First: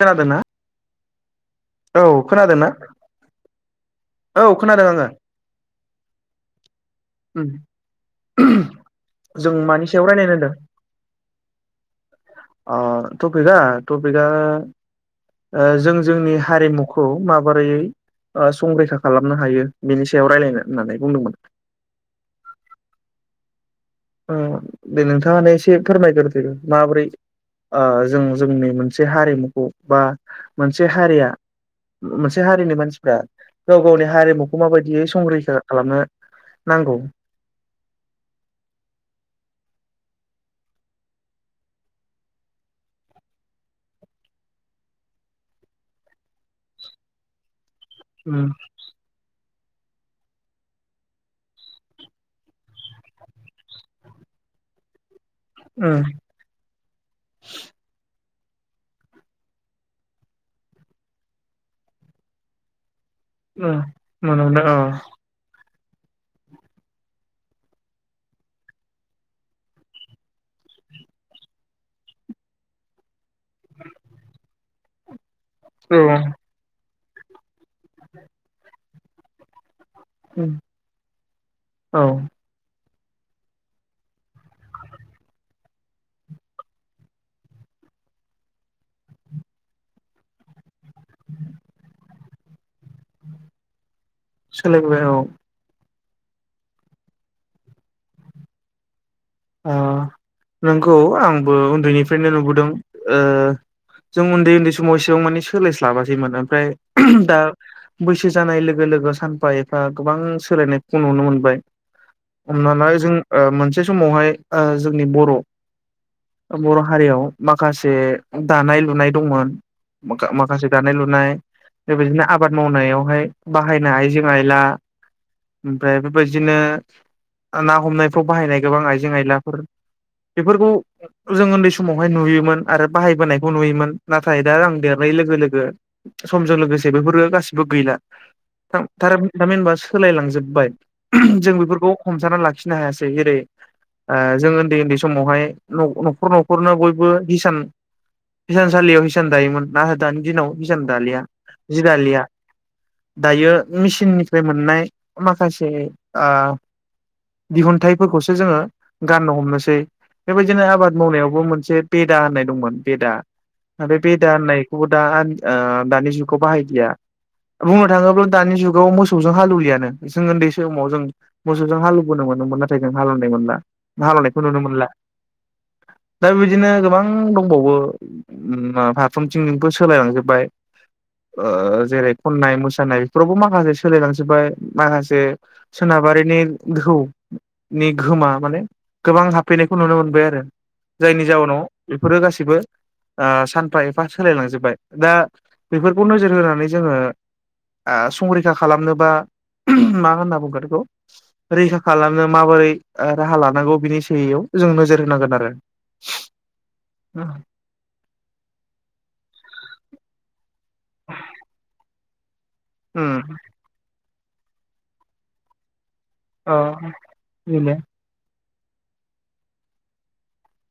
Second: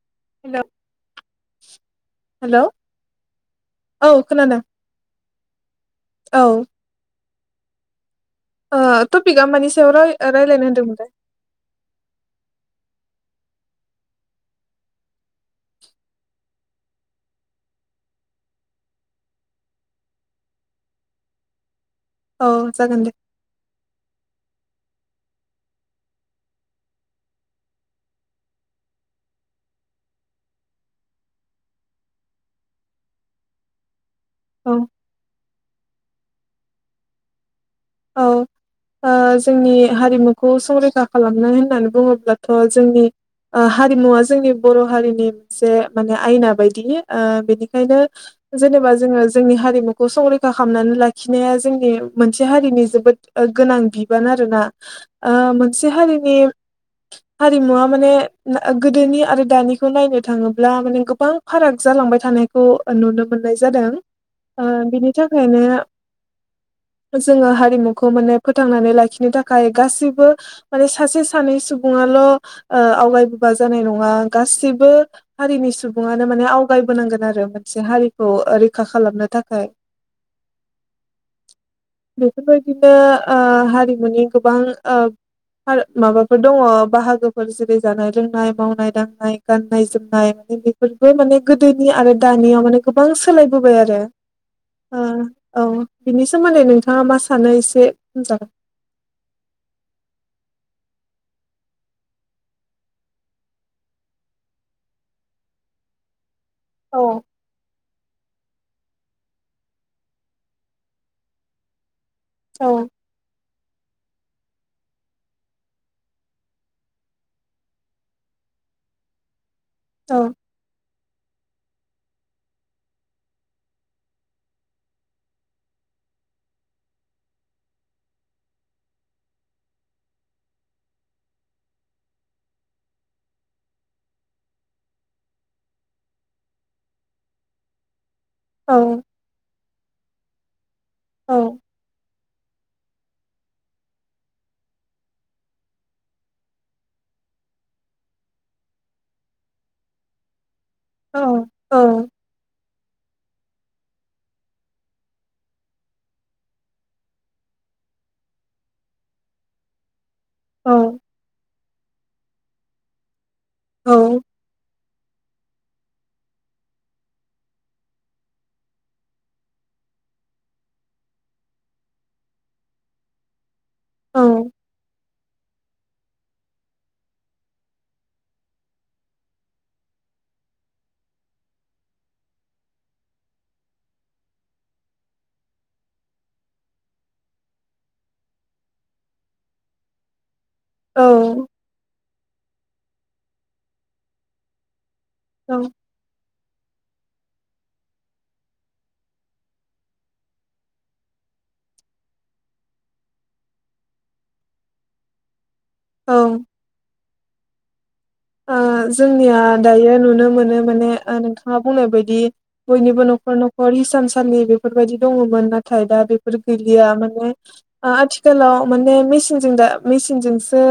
खोनादोना? हेल' औ हेल' खोनादो ना? औ खोनादों आङो। औ। उम। ओ टपिकआ मानि सायाव राय ओ रायलायनो होनदोंमोनलाय? अ टपिकआ टपिकआ ओ जों जोंनि हारिमुखौ माबोरैयै ओ संरैखा खालामनो हायो बेनि सायाव रायलायनो होननानै बुंदोंमोन। औ जागोन दे। ओ दे नोंथाङानो एसे फोरमायग्रोदो माब्रै ओ जों जोंनि मोनसे हारिमुखौ बा मोनसे हारिया मोनसे हारिनि मानसिफ्रा गाव गावनि हारि मुखौ औ माबायदियै संरैखा खालामनो नांगौ। औ ओ जोंनि हारिमुखौ संरैखा खालामनाय होननानै बुङोब्लाथ जोंनि ओ हारिमुवा जोंनि बर' हारिनि मोनसे माने आयना बायदि। ओ बेनि खायनो उम जेनेबा जोङो जोंनि हारि मुखौ संरैखा खामनानै लाखिनाया जोंनि मोनसे हा रिनि जोबोद ओ गोनां बिबान आरोना। ओ मोनसे उम हारिनि हारिमुवा माने गोदोनि आरो दानिखौ नायनो थाङोब्ला माने गोबां फाराग जालांबाय थानायखौ नुनो मोननाय उम जादों। ओ मोनदां औ बिनि थाखायनो जोंङो हारिमुखौ माने फोथांनानै लाखिनो थाखाय गासिबो माने सासे सानै सुबुङाल' ओ आवगाय बोबा जानाय नङा गासि बो हारिनि औ सुबुङानो माने आवगाय बोनांगोन आरो मोन से हारिखौ ओ रै खा खालामनो थाखाय। उम औ बेफोर बायायदि नो ओ हारिमुनि गोबां ओ माबाफोर दङ बाहागोफोर जेरै जानाय लोंनाय मावनाय दांनाय गाननाय जोमनाय माने बेफोरबो माने गोदोनि आरो दानियाव माने गोबां सोलायबोबाय आरो ओ औ। बिनि सोमोन्दै नोंथा ङा मा सानो एसे होनजा ओ नोंगौ आंबो उन्दैनिफ्रायनो नुबोदों ओ जों उन्दै उन्दै समाव एसेबां माने सोलायस्लाबासैमोन। ओमफ्राय औ दा बैसो जानाय लो गो लोगो सानफा एफा गोबां सोलायनायखौ नुनो मोनबाय। औ हमना ला जों ओ मोनसे समावहाय ओ जोंनि बर' बर' हारियाव माखासे दानाय लुनाय दंमोन औ माखा-माखासे दानाय लुनाय बेबायदिनो आबाद मावनायावहाय बाहायनो आइजें आइला ओमफ्राय बेबायदिनो ना हमनायफ्राव बाहायनाय गोबां आइ आइजें आइलाफोर बेफोरखौ जों उन्दै समावहाय नुयोमोन आरो बाहायबोनायखौ नुयोमोन नाथाय दा आं देरनाय लोगो लोगो समजों लोगोसे बेफोरो गासिबो गैला। औ थां थारा-थामिनबा सोलायलांजा जोबबाय। औ जों बेफोरखौ हमथाना लाखिनो हायासै। जेरै ओ जों उन्दै उन्दै समावहाय न-न'खर न'खरनो बयबो हिसान हिसानसालियाव हिसान दायोमोन नाथाय दानि दिनाव हिसान दालिया औ जि दालिया दायो मिसिननिफ्राय मोननाय माखासे ओ दिहुनन्थाइफोरखौसो जोंङो गाननो हमनोसै। बेबायदिनो औ आबाद मावनायावबो मोनसे बेदा होननाय दंमोन। बेदा बे बेदा होननायखौबो दा ओ दानि जुगाव बाहायलिया बुंनो थाङोब्ला दानि जुगाव मोसौजों हालौवलियानो जों उन्दै समाव जों मोसौजों हालौबोनो मोनोमोन नाथाय जों हालेवनाय मोनला। हालेवनायखौ नुनो मोनला। दा बेबायदिनो गोबां दंबावो फारफ्रोमथिंजोंबो सोलायलांजोबबाय जेरै खननाय मोसानाय बेफोरावबो माखासे सोलायलांजोबबाय माखासे सोनाबारिनि दोहौनि गोहोमा माने गोबां हाबफैनायखौ नुनो मोनबाय आरो। औ जायनि जाऊनाव बेफोरो गासिबो सानफा एफा सोलायलांजोब्बाय। दा औ बेफोरखौ नोजोर होनानै जोङो संरैखा खालामनो बा मा होनना बुंगोन बेखौ रैखा खालामनो माबोरै राहा लानो नांगौ बिनि सायाव जों नोजोर होनांगोन आरो। औ [inaudible] जोंनिया दायो नुनो मोनो माने नोंथाङा बुंनाय बायदि बयनिबो उम न'खर न'खर इसान सा साननि बेफोरबायदि दङमोन नाथाय दा बेफोर औ गैलिया माने उम आथिखालाव माने मेसिनजों दा मेसिनजोंसो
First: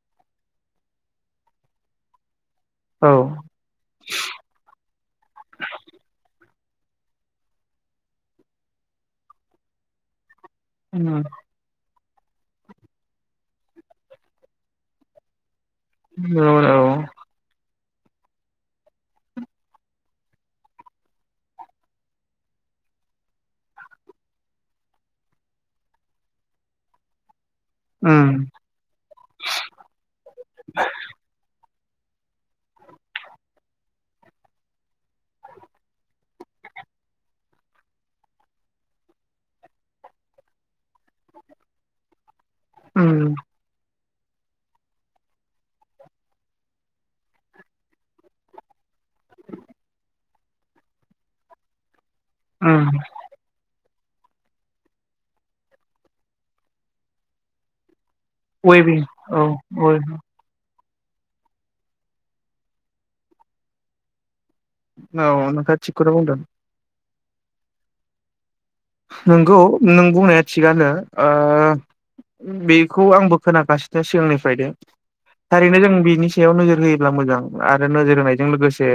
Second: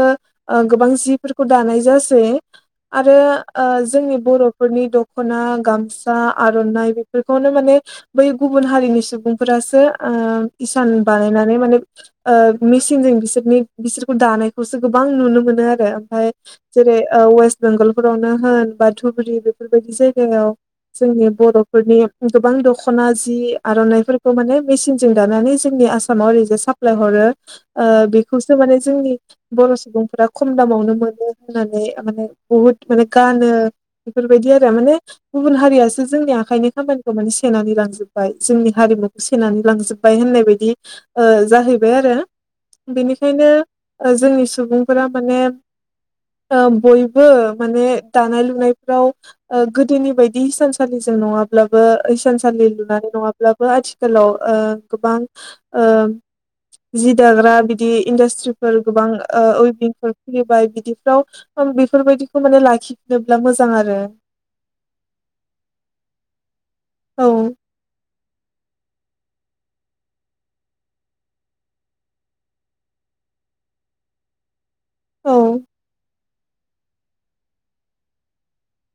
गोबां जिफोरखौ दानाय जासै। आरो जोंनि बर'फोरनि दख'ना गामसा आर'नाइ बेफोरखौनो माने बै गुबुन हारिनि सुबुंफोरासो ओ इसान बानायनानै माने ओ मेचनजों बिसोरनि बिसोरखौ दानायखौसो गोबां नुनो मोनो आरो। ओमफ्राय औ जेरै वेस्ट बेंगलफोरावनो होन बा धुबुरि बेफोरबायदि जायगायाव जोंनि बर'फोरनि गोबां दख'ना जि आर'नाइफोरखौ माने मेसिनजों दानानै जोंनि आसामाव ओरैजाय साप्लाय हरो। ओ उम बेखौसो माने जोंनि बर' सुबुंफोरा खम दामावनो मोनो होननानै थारमाने बुहुत माने गानो बेफोरबायदि आरो माने गुबुन हारियासो जोंनिया आखाइनि खामानिखौ माने सेनानै लांजोब्बाय जोंनि हारिमुखौ सेनानै लांजोब्बाय होननाय बायदि जाहैबाय आरो। उम बेनिखायनो जोंनि सुबुंफोरा माने। बयबो माने दानाय लुनायफ्राव गोदोनि बायदि हिसानसालिजों नङाब्लाबो हिसानसालि उम लुनानै नङाब्लाबो आ आथिलाव गोबां जि दाग्रा बिदि इन्डास्ट्रिफोर वेबिं गोबां औ औ उइभंफोर खुलिबाय बिदि [inaudible] बेफोरबायदिखौ माने लाखिनोब्ला मोजां आरो। औ नोंथांआ थिगखौनो बुंदों। औ। नोंगौ नों बुंनाया थिगानो बेखौ आंबो खोनागासिनो सिगांनिफ्रायनो। औ थारैनो जों बिनि सायाव नोजोर होयो। मोजां आरो नोजोर होनायजों लोगोसे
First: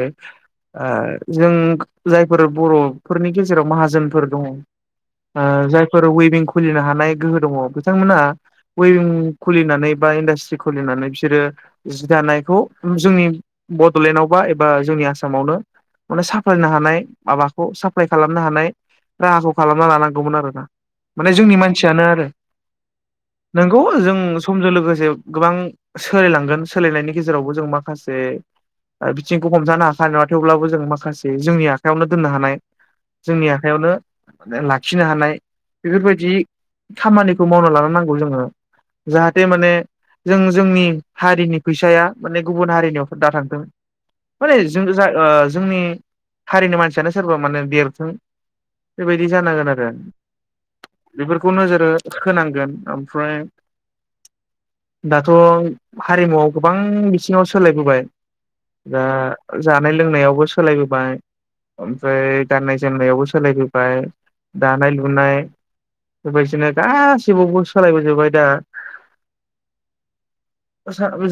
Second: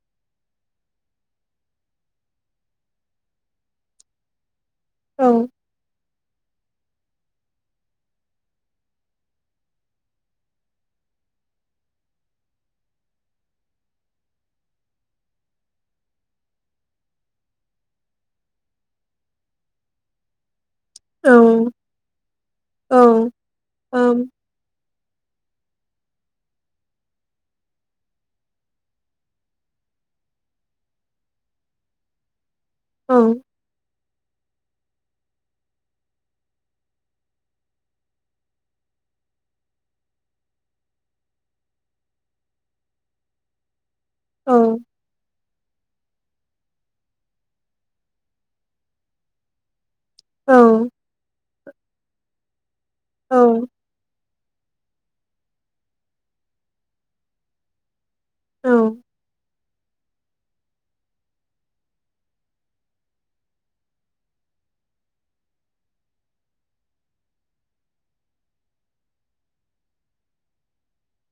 जों जायफोर बर'फोरनि गेजेराव माहाजोनफोर दङ औ जायफोर वइ भिं खुलिनो हानाय गोहो दङ बिथांमोनहा वइभिं खुलिनानै बा इन्डास्ट्रि खुलिनानै बिसोरो जि दानायखौ जोंनि बड'लेण्डआवबा एबा जोंनि आसामावनो माने साफ्लायनो हानाय माबाखौ साप्लाय खालामनो हानाय राहाखौ खालामना लानांगौमोन आरो ना माने औ जोंनि मानसियानो आरो औ नंगौ जों ओम समजों लोगोसे गोबां सोलायलांगोन सोलायनायनि गेजेरावबो जों माखासे बिथिंखौ हमजानो हाखानाय नङा थेवब्लाबो जों माखासे जोंनि आखायावनो दोननो हानाय औ जोंनि आखयावनो लाखिनो हानाय बेफोरबायदि खामानिखौ मावना लानो नांगौ जोङो जाहाथे माने जों जोंनि हारिनि फैसाया माने गुबुन हारिनियाव दा थांथों हरै औ जों जा जोंनि हारिनि मानसियानो सोरबा माने देरथों बेबायदि जानांगोन आरो औ बेफोरखौ नोजोरो होनांगोन ओमफ्राय औ दाथ' हारिमुआव गोबां बिथिङाव सोलायबोबाय औ दा जानाय लोंनायावबो सोलायबोबाय ओमफ्राय गाननाय जोमनायावबो सोलायबोबाय ओमफ्राय दानाय लुनाय बेबायदिनो गासिबावबो सोलायबोजोबबाय दा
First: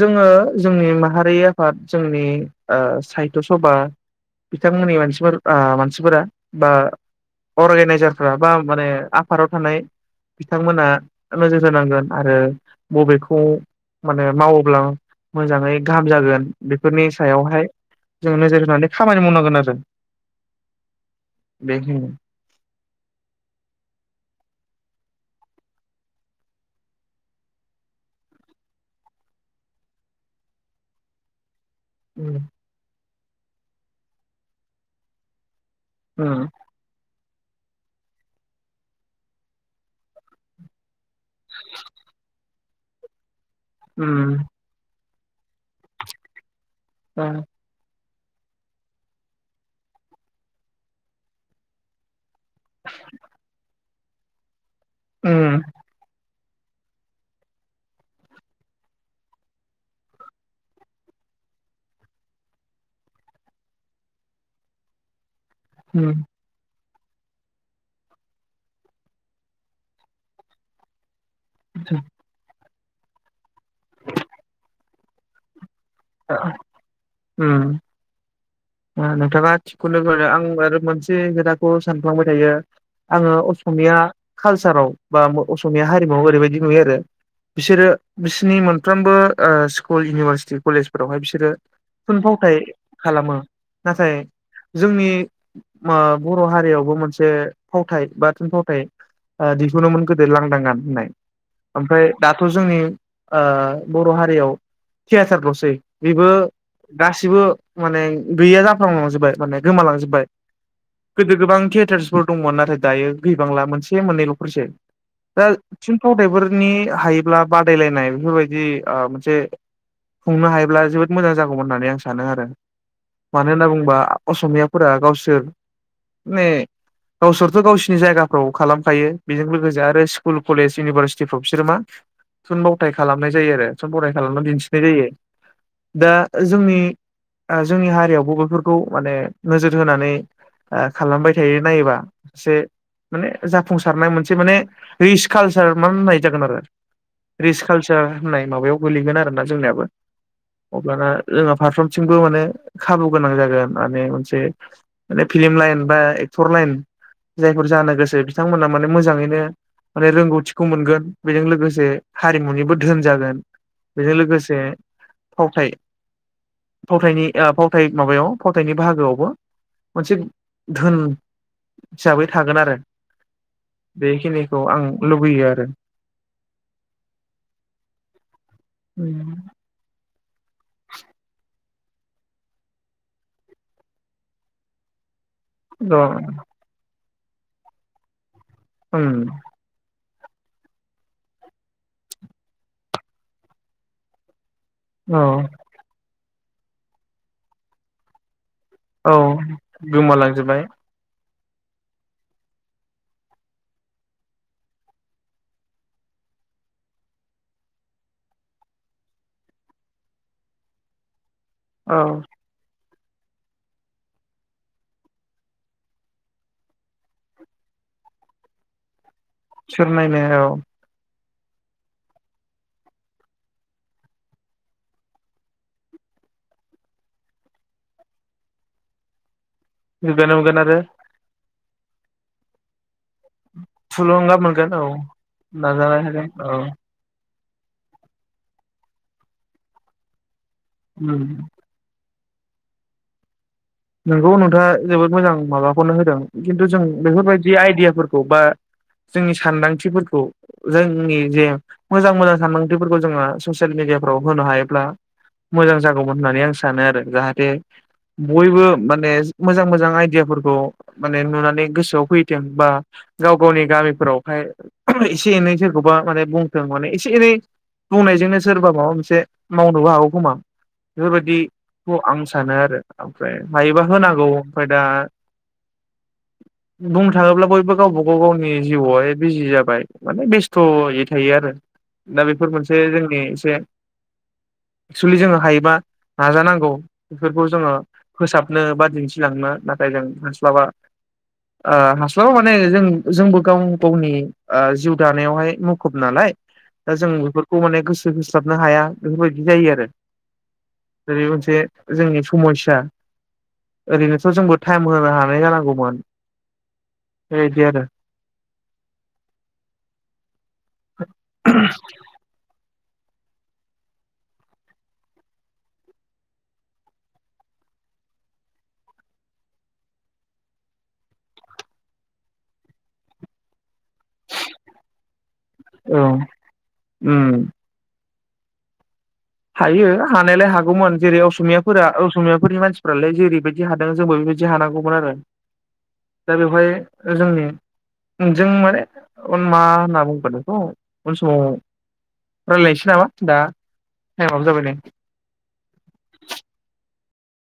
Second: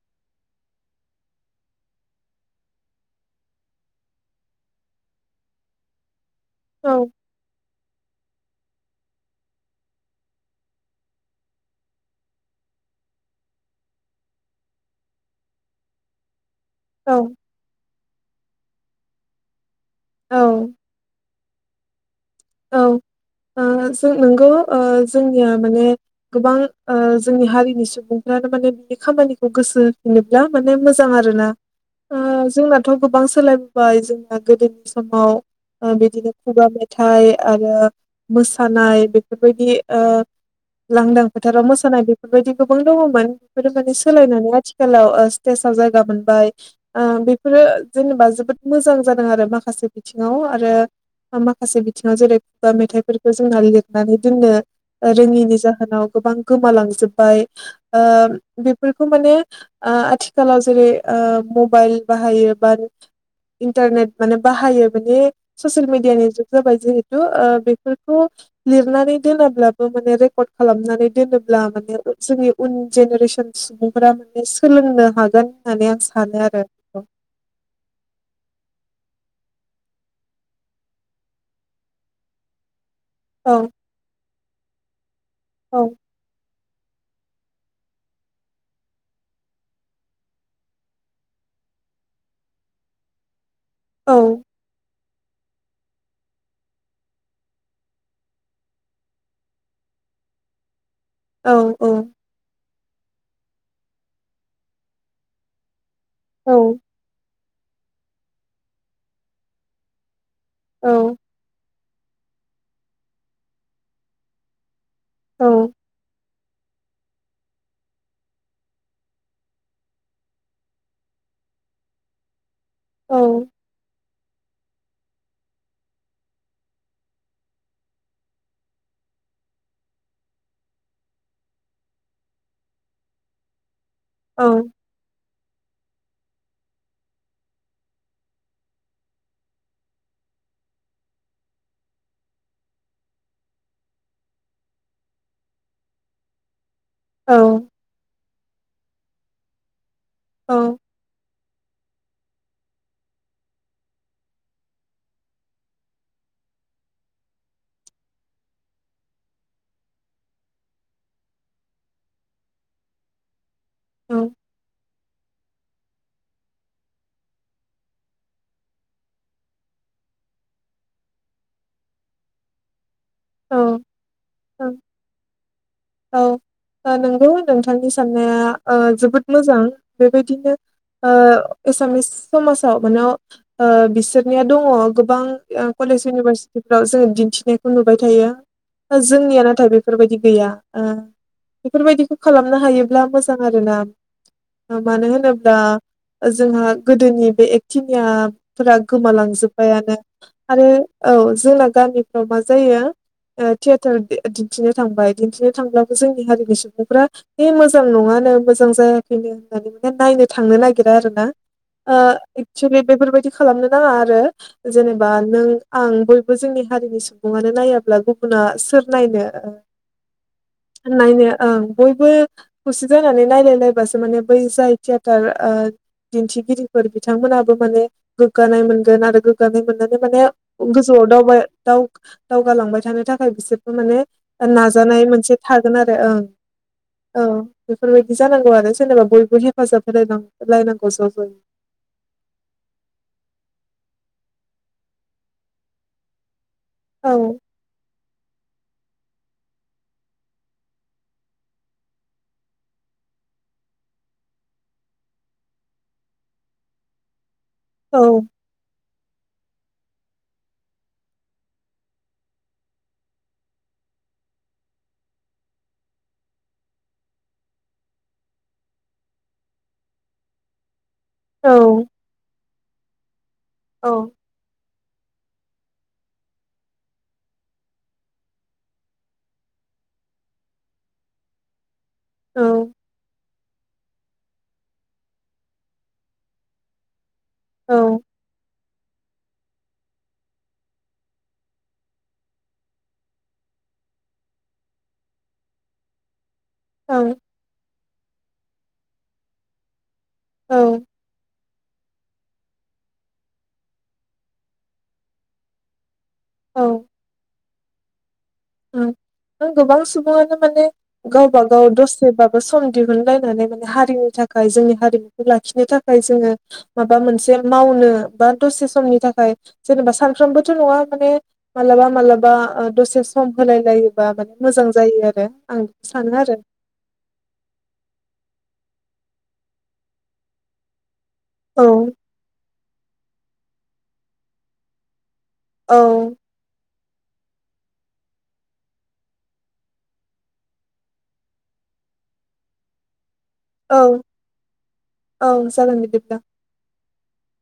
जोङो जोंनि माहारि आफाद जोंनि साहित्य सभा बिथांमोननि मानसिफोर मानसिफोरा बा औ अर्गेनाइजारफ्रा बा माने आफादाव थानाय बिथांमोना नोजोर होनांगोन आरो बबेखौ माने मावोब्ला मोजाङै गाहाम जागोन बेफोरनि औ सायावहाय जों नोजोर होनानै खामानि मावनांगोन आरो औ बेखा औ, जों नोंगौ जोंनिया माने गोबां जोंनि हारिनि सुबुंफ्रानो माने बिनि खामानिखौ गोसो होफिनोब्ला माने मोजां आरोना। अ उम जोंनाथ' गोबां सोलायबोबाय जोंना गोदोनि समाव। बिदिनो उम खुगा मेथाइ आरो मोसानाय बेफोरबायदि। अ लांदां फोथाराव मोसानाय बेफोरबायदि गोबां दङमोन। बेफोर माने सोलायनानै आथिखालाव अ स्टेसाव जायगा मोनबाय। ओ बेफोरो जेनेबा जोबोद मोजां जादों आरो माखासे बिथिङाव आरो माखासे बिथिङाव जेरै खुगा मेथाइफोरखौ जोंना लिरनानै दोननो। रोङिनि उम जाहोनाव गोबां गोमालांजोबबाय, ओ बेफोरखौ माने ओ आथिखालाव जेरै ओ मबाइल बाहायो बा इन्टारनेट माने बाहायो माने ससियेल उम मिडियानि बाय जिहेथु, ओ बेफोरखौ लिरनानै दोनाब्लाबो माने रेकर्ड खालामनानै दोनो लानांगोन जोंनि उन जेनेरेसन सुबुंफोरा माने सोलोंनो हागोन। होनानै आं सानो आरो। नोंथाङा थिगखौनो मोनो आं आरो मोनसे खोथाखौ सानफ्लांबाय थायो। आङो औ असमिया कालसाराव बा औ अमिया हारिमुवाव ओरैबायदि नुयो आरो, बिसोरो बिसोरनिबो मोनफ्रोमबो ओ स्कुल इउनिभारसिटि कलेज फोरावहाय बिसोरो थुनफावथाय खालामो। औ नाथाय जोंनि मा बर' हारियावबो मोनसे फावथाय बा थुनफावथाय दिहुनोमोन गोदो लांदां गान होननाय। औ औ ओमफ्राय दाथ' जोंनि ओ बर' हारियाव थियाटारलसै बेबो औ गासिबो माने गैया जाफ्लांलांजोबबाय माने गोमालांजोब्बाय। औ गोदो गोबां खे तियातारसफोर दंमोन नाथाय दायो गैबांला मोनसे मोननैल फोरसै। दा औ थिन फावथायफोर नि हायोब्ला बादायलायनाय बेफोरबादि ओ मोनसे खुंनो हायो होनब्ला जोबोद मोजां जागौमोन होननानै आं सानो आरो औ मानो होनना बुंबा, असमियाफोरा गावसोर माने गावसोरथ' गावसोरनि जायगाफ्राव खालामखायो बेजों लोगोसे आरो स्कुल कलेज इउनिभारसिटिफ्राव बिसोरो मा थुनबावथाय खालामनाय जायो आरो फांसन बरायना थालांना दिन्थिनाय जायो। दा जोंनि जोंनि हारियावबो बेफोरखौ माने नोजोर होनानै ओ खालामबाय थायो नायोबा जे माने जाफुंसारनाय मोनसे माने रिच कालचार मा होननाय जागोन आरो रिस औ खालसार होननाय माबायाव गोगलैगोन आरो ना जोंनियाबो, अब्लाना जोंहा फारसन, थिंबो माने खाबु गोनां जागोन माने मोनसे माने फिलम लाइन बा एक्टर लाइन जायफोर जानो गोसो बिथांमोना माने मोजाङैनो माने रोंगौथिखौ मोनगोन बेजों लोगोसे हारिमुनिबो धोन जागोन, बेजों औ लोगोसे फावथायावथायनि फावथाय माबायाव फावथायनि बाहागोआवबो मोनसे धोन हिसाबै थागोन आरो औ बेखिनिखौ औ आं लुबैयो आरो औ ओ नंगौ नोंथांनि साननाया ओ जोबोद उम मोजां। बेबायदिनो ओ एसामिस समाजाव मानाव ओ बिसोरनिया दङ गोबां ओ अ कलेज इउनिभारसिटिफोराव जोङो दिन्थिनायखौ नुबाय थायो। ओम जोंनिया नाथाय बेफोरबायदि गैया ओ बेफोरबायदिखौ खालामनो हायोब्ला मोजां आरो ना। ओ मानो औ होनोब्ला जोंहा गोदोनि बे एक्टिनिया फोरा औ गोमालांजोब्बायानो गोमालांजोबबाय आरो औ जोंना गामिफ्राव मा जायो थियेटार दिन्थिनो थांबाय दिन्थिनो थांब्लाबो जोंनि हारिनि सुबुंफ्रा बे मोजां नङानो मोजां जायाखैनो होननानै माने नायनो थांनो नागिरा आरो ना। ओ औ एक्सवलि बेफोरबायदि खालामनो नाङा आरो जेनेबा नों आं बयबो जोंनि हारिनि सुबुङानो नायाब्ला गुबुना सोर नायनो ओ सोर नायनो औ नायनो ओं बयबो खौसे जानानै नायलायलायबासो माने बै जाय थियेटारओ दिन्थिगिरिफोर बिथांमोनाबो माने गोग्गानाय मोनगोन आरो गो गोग्गानाय मोननानै माने गोग्गानो मोनगोन आरो गोजौ दावबाय दाव दावगालांबाय थानो थाख [unintelligible] बिसोरबो माने नाजानाय मोनसे थागोन आरो नाजानाया ओं थागोन औ औ बेफोरबायदि जानांगौ आरो जेनेबा बयबो हेफाजाब होलाय नां लानांगौ ओम [unintelligible] नोंखौ नोंथाङा जोबोद मोजां माबाखौनो होदों खिन्थु जों औ बेफोरबायदि आइदियाफोर [unintelligible] जोंनि सानदांथिफोरखौ जोंनि जे मोजां मोजां सानदांथिफोरखौ जोङो ससियेल मेडियाफ्राव होनो हायोब्ला मोजां जागौमोन होननानै आं सानो आरो जाहाथे जे औ बयबो माने मोजां मोजां आइदियाफोरखौ माने नुनानै गोसोआव फैथों बा गाव गावनि गामिफोरावहाय एसे एनै सोरखौबा माने बुंथों माने एसे एनै बुंनायजोंनो सोरबा माबा मोनसे मावनोबो हागौ खोमा औ बेफोरबायदिखौ आं सानो आरो ओमफ्राय हायोबा औ होनांगौ ओमफाय दा बुंनो थाङोब्ला बयबो गावबागाव गावनि जिउआवहाय बिजि जाबाय माने बेस्थयै थायो आरो दा बेफोर औ मोनसे जोंनि [unintelligible] एक्सुलि जोङो हायोबा नाजानांगौ बेफोरखौ जोङो फोसाबनो बा दिन्थिलांनो नाथाय जों हास्लाबा ओ हास्लाबा माने जों जोंबो गाव गावनि ओ जिउ दानायावहाय मुखुब नालाय दा जों औ बेफोरखौ माने गोसो होस्लाबनो हाया बेफोरबायदि जायो आरो औ जेरै मोनसे जोंनि समाय्सा ओरैनोथ जोंबो टाइम होनो हानाय जानांगौमोन औ बेदि आरो ओम नों गोबां सुबुङानो माने गावब गाव दसेबाबो सम दिहुनलायनानै हारिनि थाखाय जोंनि हारिमुखौ लाखिनो थाखाय जोङो माबा मोनसे मावनो बा दसे समनि थाखाय जेनेबा सानफ्रामबोथ नङा माने मालाबा मालाबा दसे सम होलाय लाय बा मोजां जायो आरो आं औ सानो आरो उम हायो हानायलाय हागौमोन जेरै औ असमियाफोरा असमियाफोरनि मानसिफोरालाय जेरैबायदि बिदि हादों जोंबो बेबायदि हानांगौमोन आरो औ दा बेयावहाय जोंनि जों माने ओ मा होनना बुंगोन बेखौ उन समाव राय्लायनोसै नामा दा औ टाइमाबो जाबाय नै औ जागोन बिदिब्ला।